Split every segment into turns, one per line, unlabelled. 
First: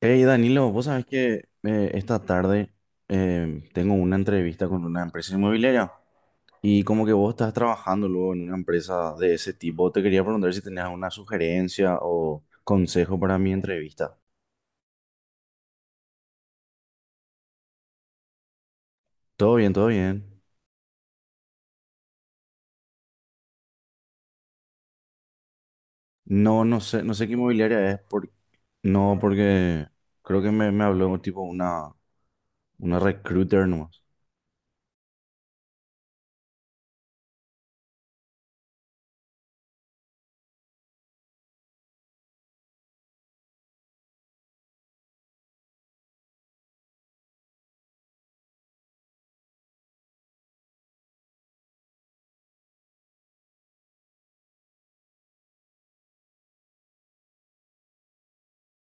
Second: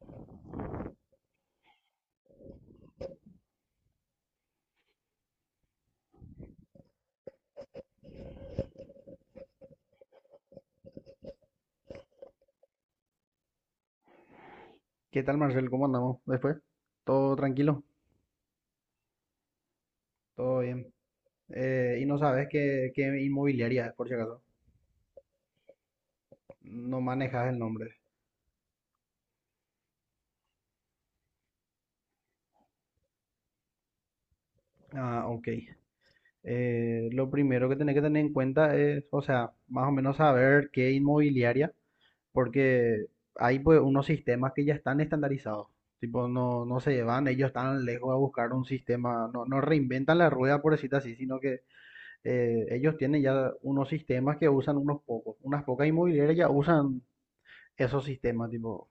Hey Danilo, vos sabés que esta tarde tengo una entrevista con una empresa inmobiliaria y como que vos estás trabajando luego en una empresa de ese tipo, te quería preguntar si tenías una sugerencia o consejo para mi entrevista.
¿Qué tal, Marcel? ¿Cómo andamos después? ¿Todo tranquilo?
Todo bien, todo bien.
Todo bien. Y no sabes qué inmobiliaria es, por si acaso.
No, no
No
sé, no sé qué
manejas el
inmobiliaria
nombre.
es, por, no, porque creo que me habló tipo una recruiter nomás.
Ah, ok. Lo primero que tenés que tener en cuenta es, o sea, más o menos saber qué inmobiliaria, porque hay pues unos sistemas que ya están estandarizados. Tipo, no, ellos están lejos a buscar un sistema, no, no reinventan la rueda, por decirlo así, sino que ellos tienen ya unos sistemas que usan unos pocos. Unas pocas inmobiliarias ya usan esos sistemas, tipo,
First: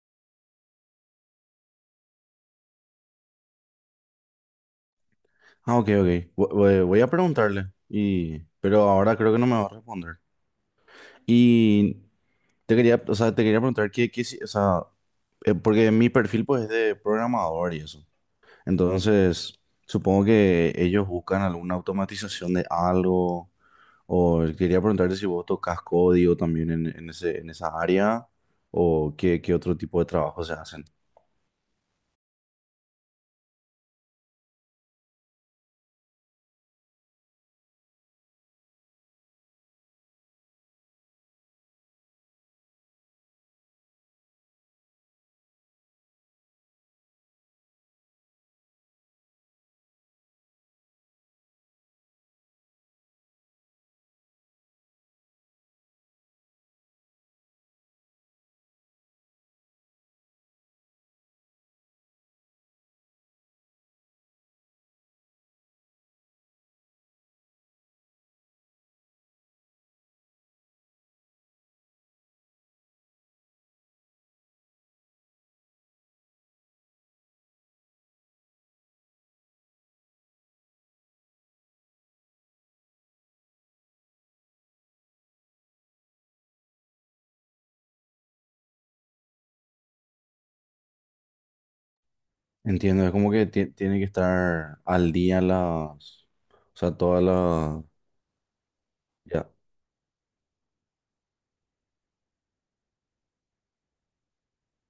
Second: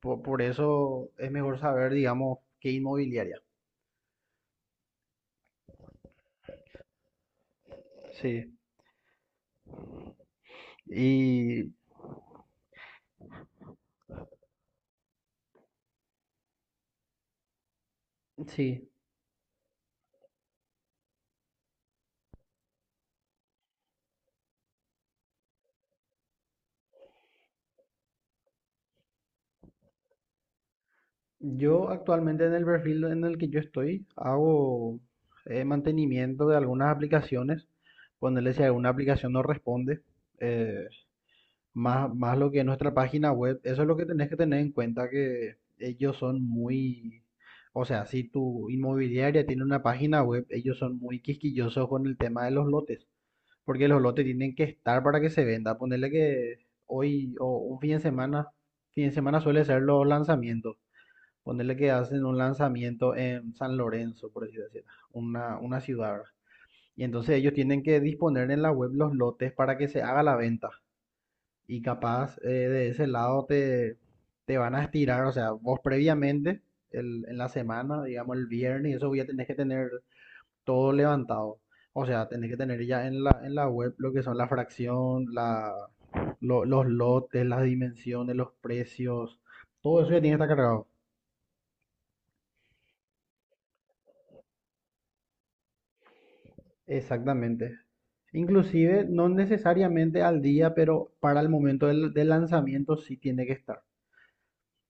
por eso es mejor saber, digamos, qué inmobiliaria.
Ah, ok, ok. Voy a preguntarle. Y...
Sí,
Pero ahora creo que no me va a responder.
y
Y te quería, o sea, te quería preguntar qué, qué si- o sea, porque mi perfil pues es de programador y eso.
sí,
Entonces, supongo que ellos buscan alguna automatización de algo. O quería preguntarte si vos tocas código también en ese, en esa área o qué, qué otro tipo de trabajo se hacen.
yo actualmente en el perfil en el que yo estoy hago mantenimiento de algunas aplicaciones, ponerle si alguna aplicación no responde, eh, más lo que es nuestra página web. Eso es lo que tenés que tener en cuenta, que ellos son muy... O sea, si tu inmobiliaria tiene una página web, ellos son muy quisquillosos con el tema de los lotes. Porque los lotes tienen que estar para que se venda. Ponerle que hoy o un fin de semana suele ser los lanzamientos. Ponerle que hacen un lanzamiento en San Lorenzo, por así decirlo, una ciudad, ¿verdad? Y entonces ellos tienen que disponer en la web los lotes para que se haga la venta. Y capaz de ese lado te van a estirar. O sea, vos previamente, en la semana, digamos el viernes, y eso ya tenés que tener todo levantado. O sea, tenés que tener ya en en la web lo que son la fracción, los lotes, las dimensiones, los precios, todo eso ya tiene que estar cargado.
Entiendo, es como que tiene que estar al día las, o sea, todas
Exactamente.
las,
Inclusive, no
ya.
necesariamente al día, pero para el momento del lanzamiento sí tiene que estar.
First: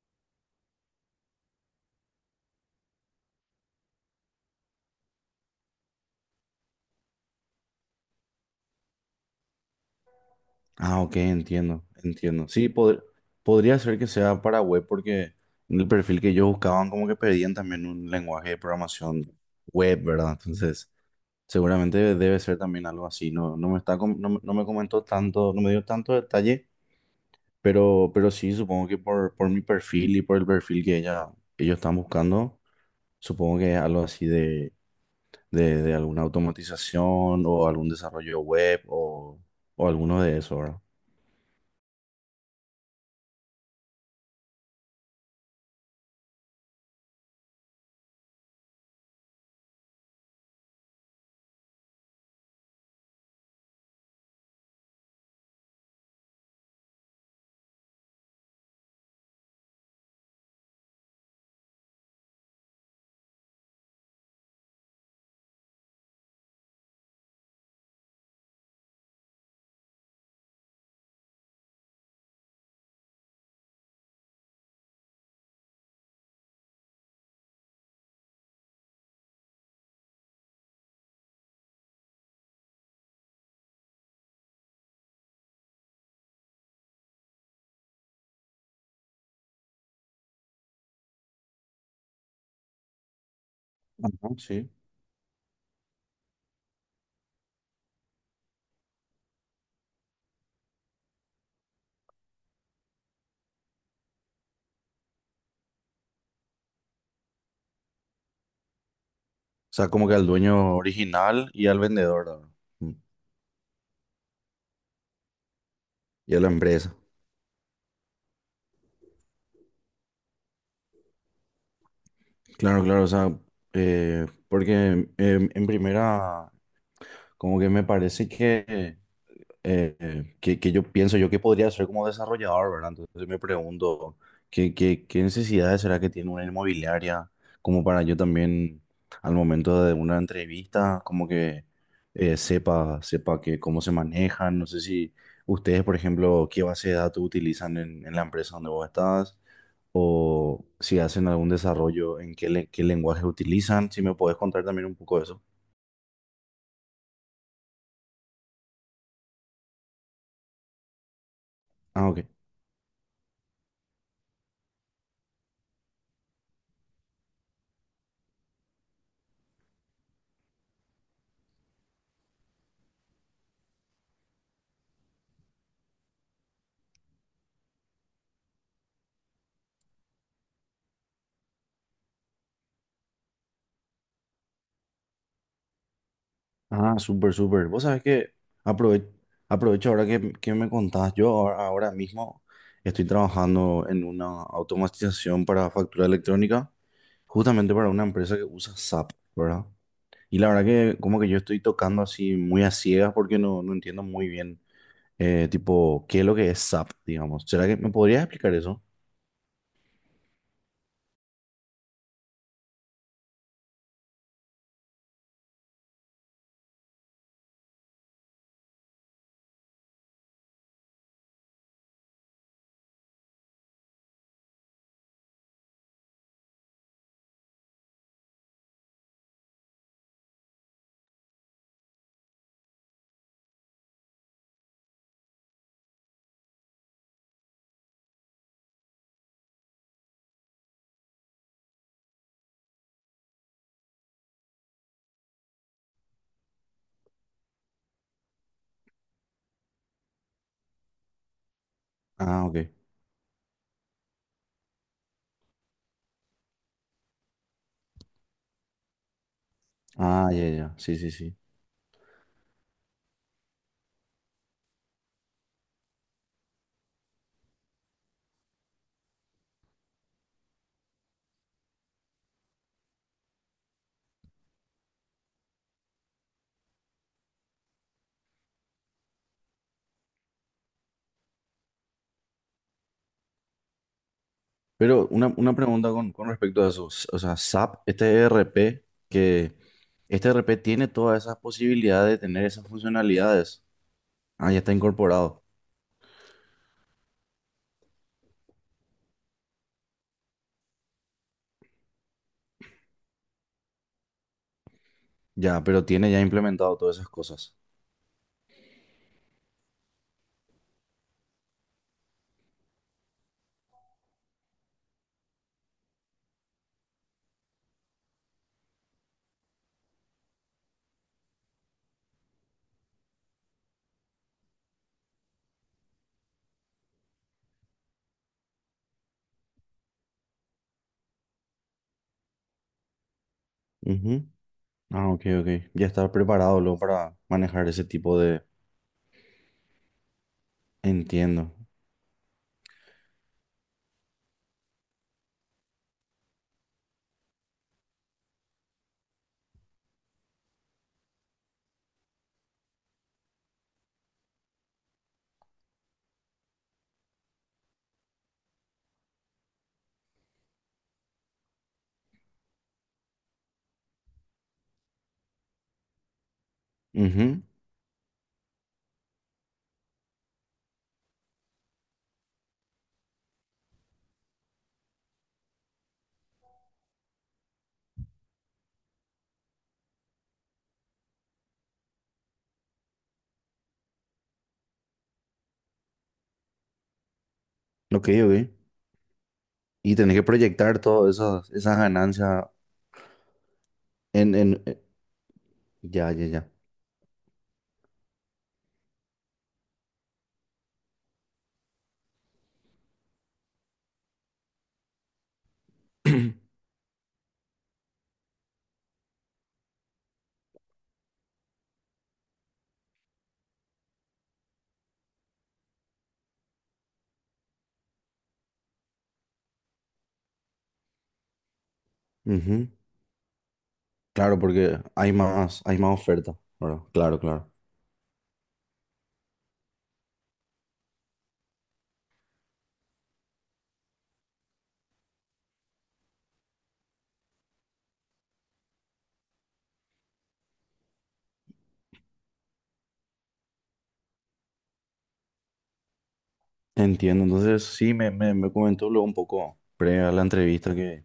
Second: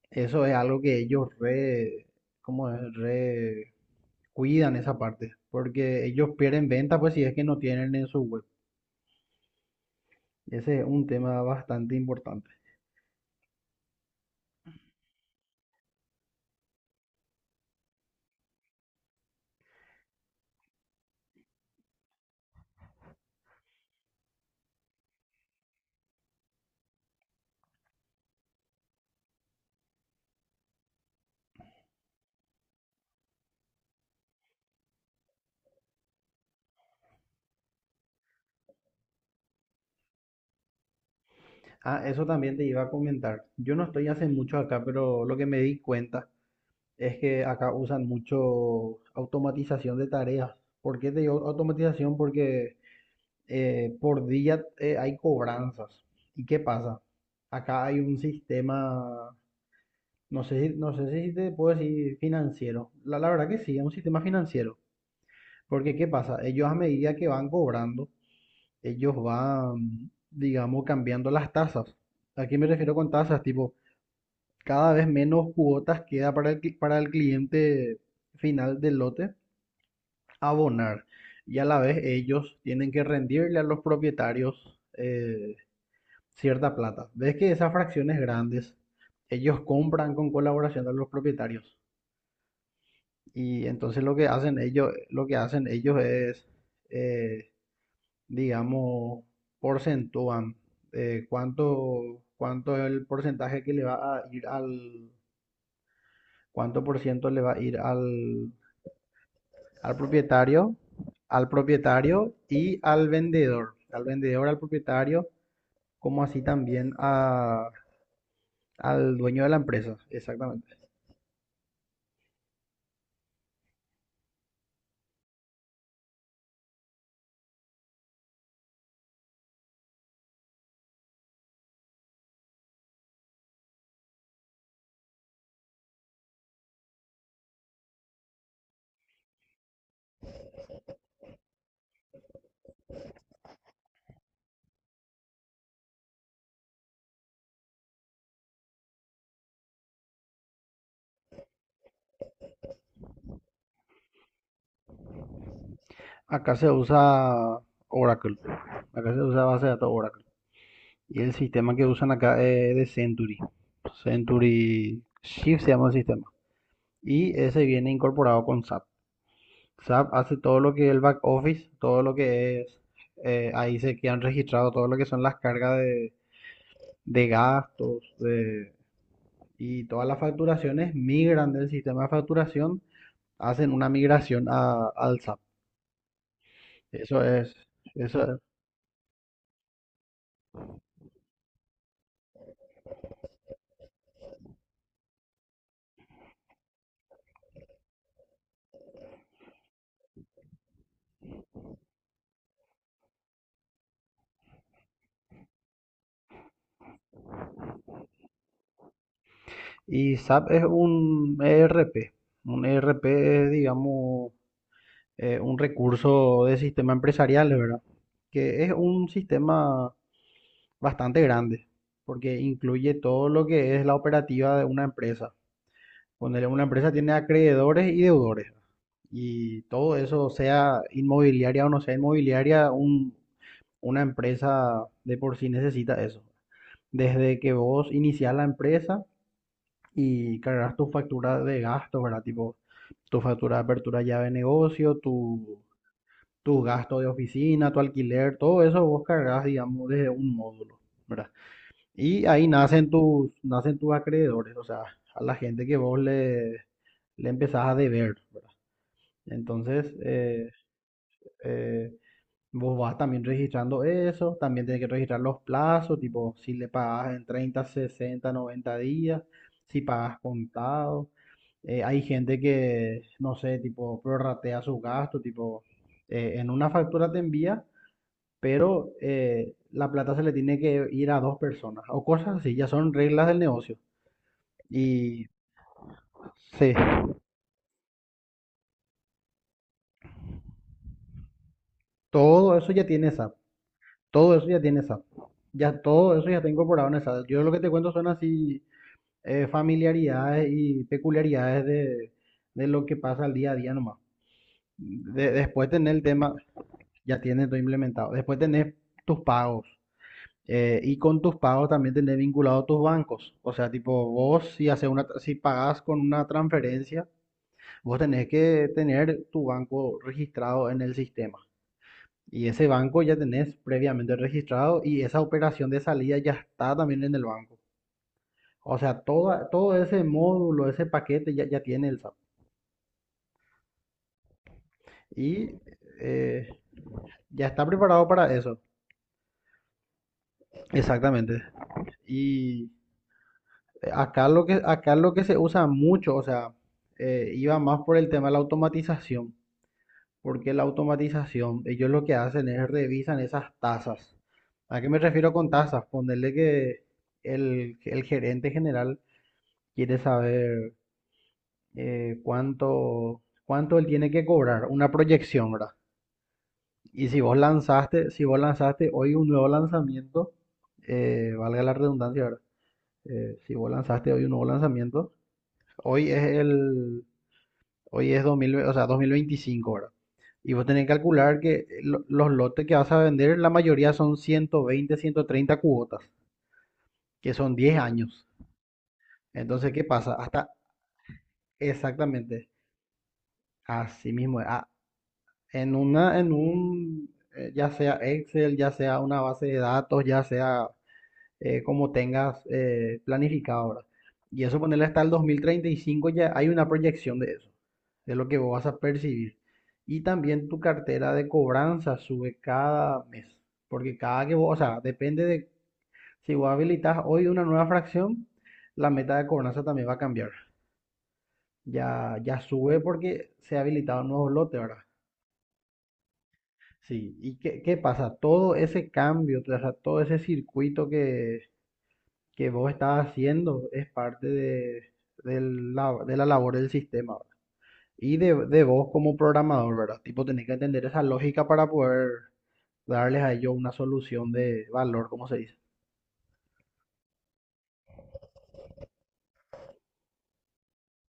Eso es algo que ellos re, ¿cómo es? Re cuidan esa parte, porque ellos pierden venta pues si es que no tienen en su web. Ese es
Ah,
un
ok,
tema
entiendo,
bastante
entiendo.
importante.
Sí, podría ser que sea para web porque en el perfil que ellos buscaban como que pedían también un lenguaje de programación web, ¿verdad? Entonces, seguramente debe ser también algo así. No, no, me comentó tanto, no me dio tanto detalle, pero sí, supongo que por mi perfil y por el perfil que ella, ellos están buscando, supongo que es algo así de alguna automatización o algún desarrollo web o alguno de eso, ¿verdad?
Ah, eso también te iba a comentar. Yo no estoy hace mucho acá, pero lo que me di cuenta es que acá usan mucho automatización de tareas. ¿Por qué te digo automatización? Porque por día hay cobranzas. ¿Y qué pasa? Acá hay un sistema, no sé, no sé si te puedo decir financiero. La verdad que sí, es un sistema financiero. Porque ¿qué pasa? Ellos a medida que van cobrando, ellos van, digamos, cambiando las tasas. ¿A qué me refiero con tasas? Tipo cada vez menos cuotas queda para el, para el cliente final del lote abonar. Y a la vez ellos tienen que rendirle a los propietarios cierta plata. Ves que esas fracciones grandes, ellos compran con colaboración de los propietarios. Y entonces
Ajá, sí.
lo que hacen ellos es, eh, digamos, porcentúan cuánto es el porcentaje que le va a ir al, cuánto por ciento le va a ir al,
O sea,
al
como que al
propietario,
dueño original y al vendedor, ¿verdad? Mm.
al vendedor, como
Y a
así
la
también
empresa.
a, al dueño de la empresa, exactamente.
Claro, claro, o sea, porque en primera, como que me parece que yo pienso yo que podría ser como desarrollador, ¿verdad? Entonces me pregunto, ¿qué, qué, qué necesidades será que tiene una inmobiliaria? Como para yo también, al momento de una entrevista, como que sepa, sepa que cómo se manejan. No sé si ustedes, por ejemplo, qué base de datos utilizan en la empresa donde vos estás. O si hacen algún desarrollo, en qué, qué lenguaje utilizan, si me podés contar también un poco de eso.
Acá se usa Oracle, acá se usa base de datos Oracle. Y el sistema que usan
Ah, ok.
acá es de Century. Century Shift se llama el sistema. Y ese viene incorporado con SAP. SAP hace todo lo que es el back office, todo lo que es, ahí se quedan registrados todo lo que son las cargas de gastos y todas las facturaciones migran del sistema de facturación, hacen una migración al SAP.
Ah,
Eso
súper,
es,
súper. Vos sabés
eso
que
es.
aprove- aprovecho ahora que me contás. Yo ahora, ahora mismo estoy trabajando en una automatización para factura electrónica, justamente para una empresa que usa SAP, ¿verdad? Y la verdad que como que yo estoy tocando así muy a ciegas porque no, no entiendo muy bien, tipo, qué es lo que es SAP, digamos. ¿Será que me podrías explicar eso?
Y SAP es un ERP. Un ERP es, digamos, un recurso de sistema empresarial, ¿verdad? Que es un sistema bastante grande, porque incluye todo lo que es la operativa de una empresa. Ponele, una empresa tiene acreedores y deudores. Y todo eso, sea inmobiliaria o no sea inmobiliaria, una empresa de por sí necesita eso. Desde que vos iniciás la empresa y cargas tu factura de gastos, ¿verdad? Tipo, tu factura de apertura llave de negocio, tu, tus gastos de oficina, tu alquiler, todo eso vos cargas, digamos, desde un módulo, ¿verdad? Y ahí
Ah, ok.
nacen tus acreedores, o sea, a la gente que vos le empezás a deber, ¿verdad? Entonces,
Ah, ya, ya. Sí, sí, sí.
eh, vos vas también registrando eso, también tenés que registrar los plazos, tipo si le pagas en 30 60 90 días, si pagas contado. Hay gente que, no sé, tipo prorratea sus gastos, tipo en una factura te envía, pero la plata se le tiene que ir a dos personas o cosas así, ya son reglas del negocio.
Pero
Y
una pregunta con respecto
sí,
a eso. O sea, SAP, este ERP, que este ERP tiene todas esas posibilidades de tener
todo eso
esas
ya tiene SAP,
funcionalidades.
todo eso
Ah,
ya
ya está
tiene SAP,
incorporado.
ya todo eso ya está incorporado en el SAP. Yo lo que te cuento son así familiaridades y peculiaridades de lo que pasa al día a día nomás.
Ya,
Después
pero
tenés el
tiene ya
tema,
implementado todas esas
ya tienes
cosas.
todo implementado. Después tenés tus pagos. Y con tus pagos también tenés vinculado tus bancos. O sea, tipo, vos si haces una, si pagás con una transferencia, vos tenés que tener tu banco registrado en el sistema. Y ese banco ya tenés previamente registrado y esa operación de salida ya está también en el banco. O sea, todo ese módulo, ese paquete ya tiene el SAP.
Ujú. Ah, ok,
Y
ok. Ya está
eh,
preparado luego para
ya está
manejar ese
preparado
tipo
para
de...
eso. Exactamente.
Entiendo.
Y acá lo que se usa mucho, o sea, iba más por el tema de la automatización, porque la automatización, ellos lo que hacen es revisan esas tasas. ¿A qué me refiero con tasas? Ponerle que el gerente general quiere saber cuánto él tiene que cobrar, una proyección, ¿verdad? Y
Ujú.
si vos lanzaste hoy un nuevo lanzamiento, valga la redundancia, ¿verdad? Si vos lanzaste hoy un nuevo lanzamiento, hoy es el, hoy es 2025, ¿verdad? Y vos tenés que calcular que los lotes que vas a vender, la mayoría son 120, 130 cuotas, que son 10
Ok,
años.
ok.
Entonces, ¿qué
Y
pasa?
tenés que
Hasta
proyectar todas esas, esas
exactamente
ganancias
así mismo.
en...
Ah, en
ya,
una,
ya,
en
ya.
un, ya sea Excel, ya sea una base de datos, ya sea como tengas planificado, ahora y eso ponerle hasta el 2035 ya hay una proyección de eso, de lo que vos vas a percibir. Y también tu cartera de cobranza sube cada mes, porque cada que vos, o sea, depende de si vos habilitas hoy una nueva fracción, la meta de cobranza también va a cambiar. Ya, ya
Ujú.
sube porque se ha habilitado un nuevo
Claro,
lote, ¿verdad?
porque hay más oferta. Bueno,
Sí,
claro,
¿y
claro.
qué pasa? Todo ese cambio, o sea, todo ese circuito que vos estás haciendo es parte de, de la labor del sistema, ¿verdad? Y de vos como programador, ¿verdad? Tipo, tenés que entender esa lógica para poder darles a ellos una solución de valor, como se dice.
Entiendo, entonces sí, me comentó luego un poco pre a la entrevista que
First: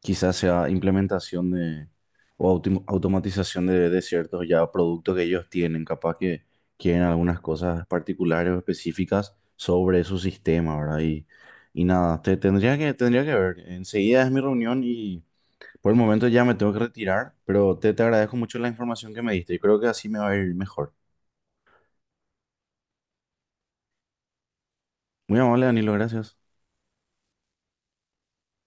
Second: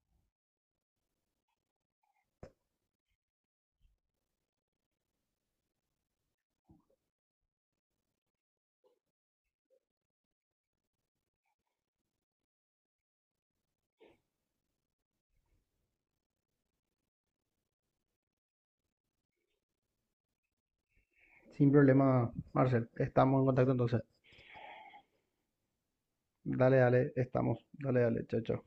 quizás sea implementación de o automatización de ciertos ya productos que ellos tienen, capaz que quieren algunas cosas particulares o específicas sobre su sistema, ¿verdad? Y nada, te, tendría que ver, enseguida es mi reunión y por el momento ya me tengo que retirar, pero te agradezco mucho la información que me diste y creo que así me va a ir mejor.
Sin problema, Marcel. Estamos en contacto entonces.
Muy amable, Danilo, gracias.
Dale, dale, estamos. Dale, dale, chao, chao.